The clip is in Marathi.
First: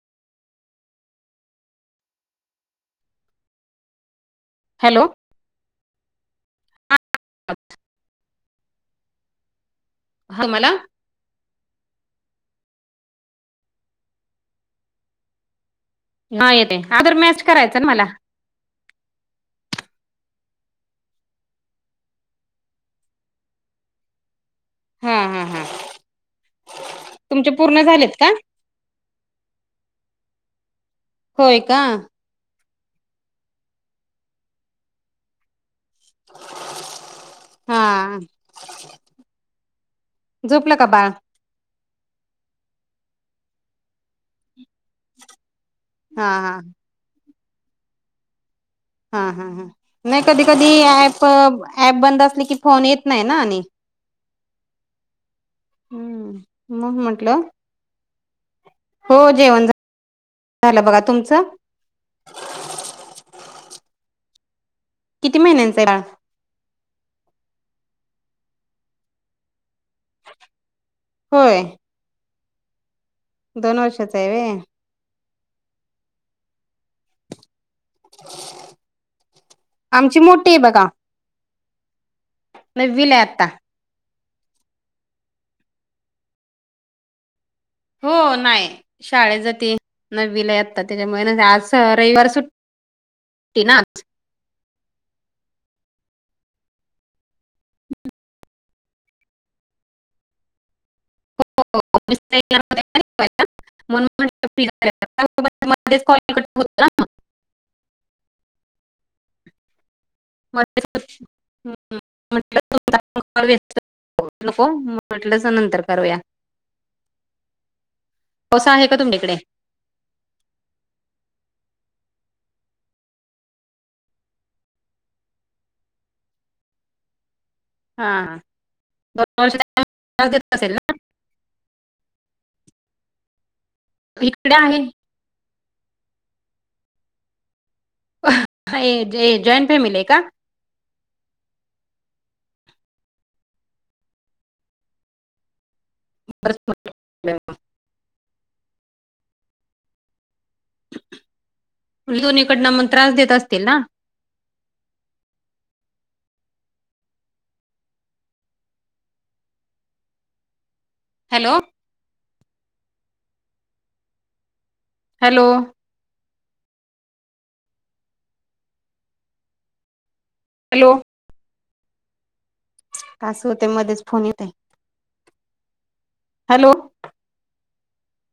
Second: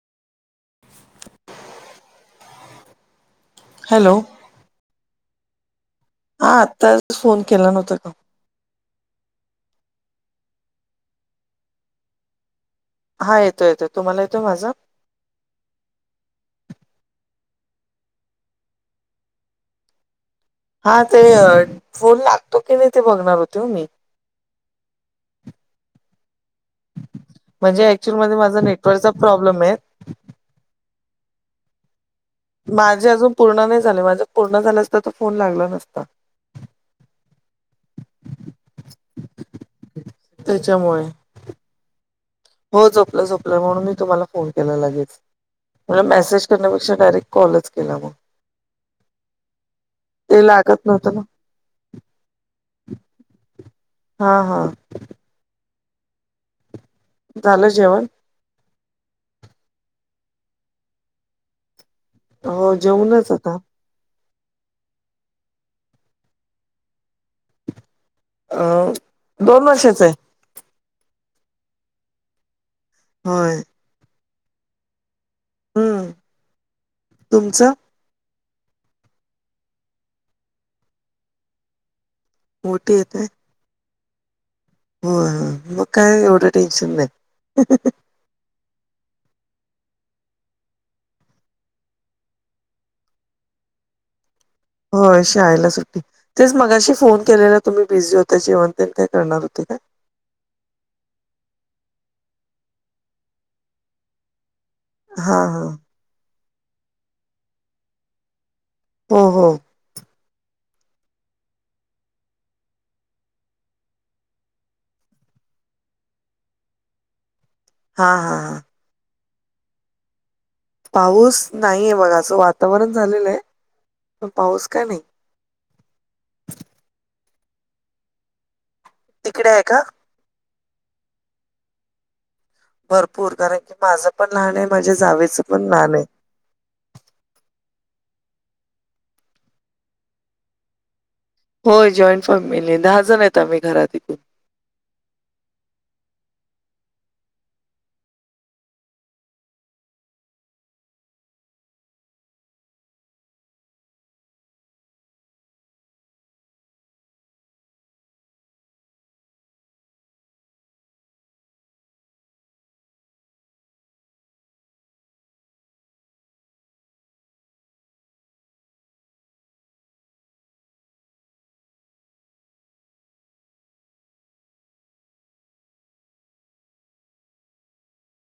हॅलो हॅलो हा आत्ताच फोन केला नव्हता का? हा मला? हा येतोय- येतोय तुम्हाला येतोय माझा हा येतय आदर -मॅच करायचं ना मला हा ते फोन लागतो की नाही ते बघणार होते हो मी हा हा हा तुमचे पूर्ण म्हणजे झालेत ऍक्चुअल का मध्ये माझा नेटवर्कचा प्रॉब्लेम आहे होय का माझे अजून पूर्ण नाही झाले माझं पूर्ण झालं असते तर फोन लागला नसता [inaudible] हा झोपलं का त्याच्यामुळे बाळ? हो झोपलं झोपलं, म्हणून मी तुम्हाला फोन केला लगेच, म्हणलं हा मेसेज हा करण्यापेक्षा डायरेक्ट कॉलच केला मग. हा हा हा, नाही कधी ते कधी लागत नव्हतं ऍप, ना ऍप बंद असले की फोन येत नाही ना आणि. हां हां हम्म, म्हणून म्हण झालं जेवण? हो जेवण झा झालं बघा. तुमचं? हो जेवउनच आता किती महिन्यांच आहे बाळ? अ दोन वर्षाचं आहे. होय. हो दोन वर्षाचा आहेे होय हम्म, तुमचं? आमची मोठी आहे बघा. मोठी येत नववीला आहे ते. आता. होय, मग काही एवढं टेन्शन नाही. हो नाही, शाळेत जाती नववीला आहे आता, त्याच्यामुळे आज रविवार सुट टी ना होय शाळेला सुट्टी तेच मगाशी फोन केलेला तुम्ही बिझी होता, जेवण तेन काही करणार होते काय? हो [unintelligible] म्हणून म्हंटल हां, [unintelligible] हां. मधेच कॉल कट होत होता. हो हो म [unintelligible] म्हटलं सु [unintelligible] [unintelligible] नको म्हटलंच नंतर करूया हा हा हा का आहे का तुमच्या इकडे? पाऊस नाहीये बघा, असं वातावरण झालेलं आहे, पण पाऊस काय नाही. हां [unintelligible] तिकडे दोनवर्ष आहे का? येत असल ना भरपूर, कारण की माझं पण लहान आहे, माझ्या जावेचं पण लहान आहे. ए जॉईंट फॅमिली आहे का? होय जॉईंट फॅमिली आहे, दहा जण आहेत. आम्ही घरात एकूण बरच [unintelligible] [unintelligible] दोन्हीकडनं म त्रास देत असतील ना? हॅलो! हॅलो! हॅलो! असं होते मध्येच फोन येते. हॅलो!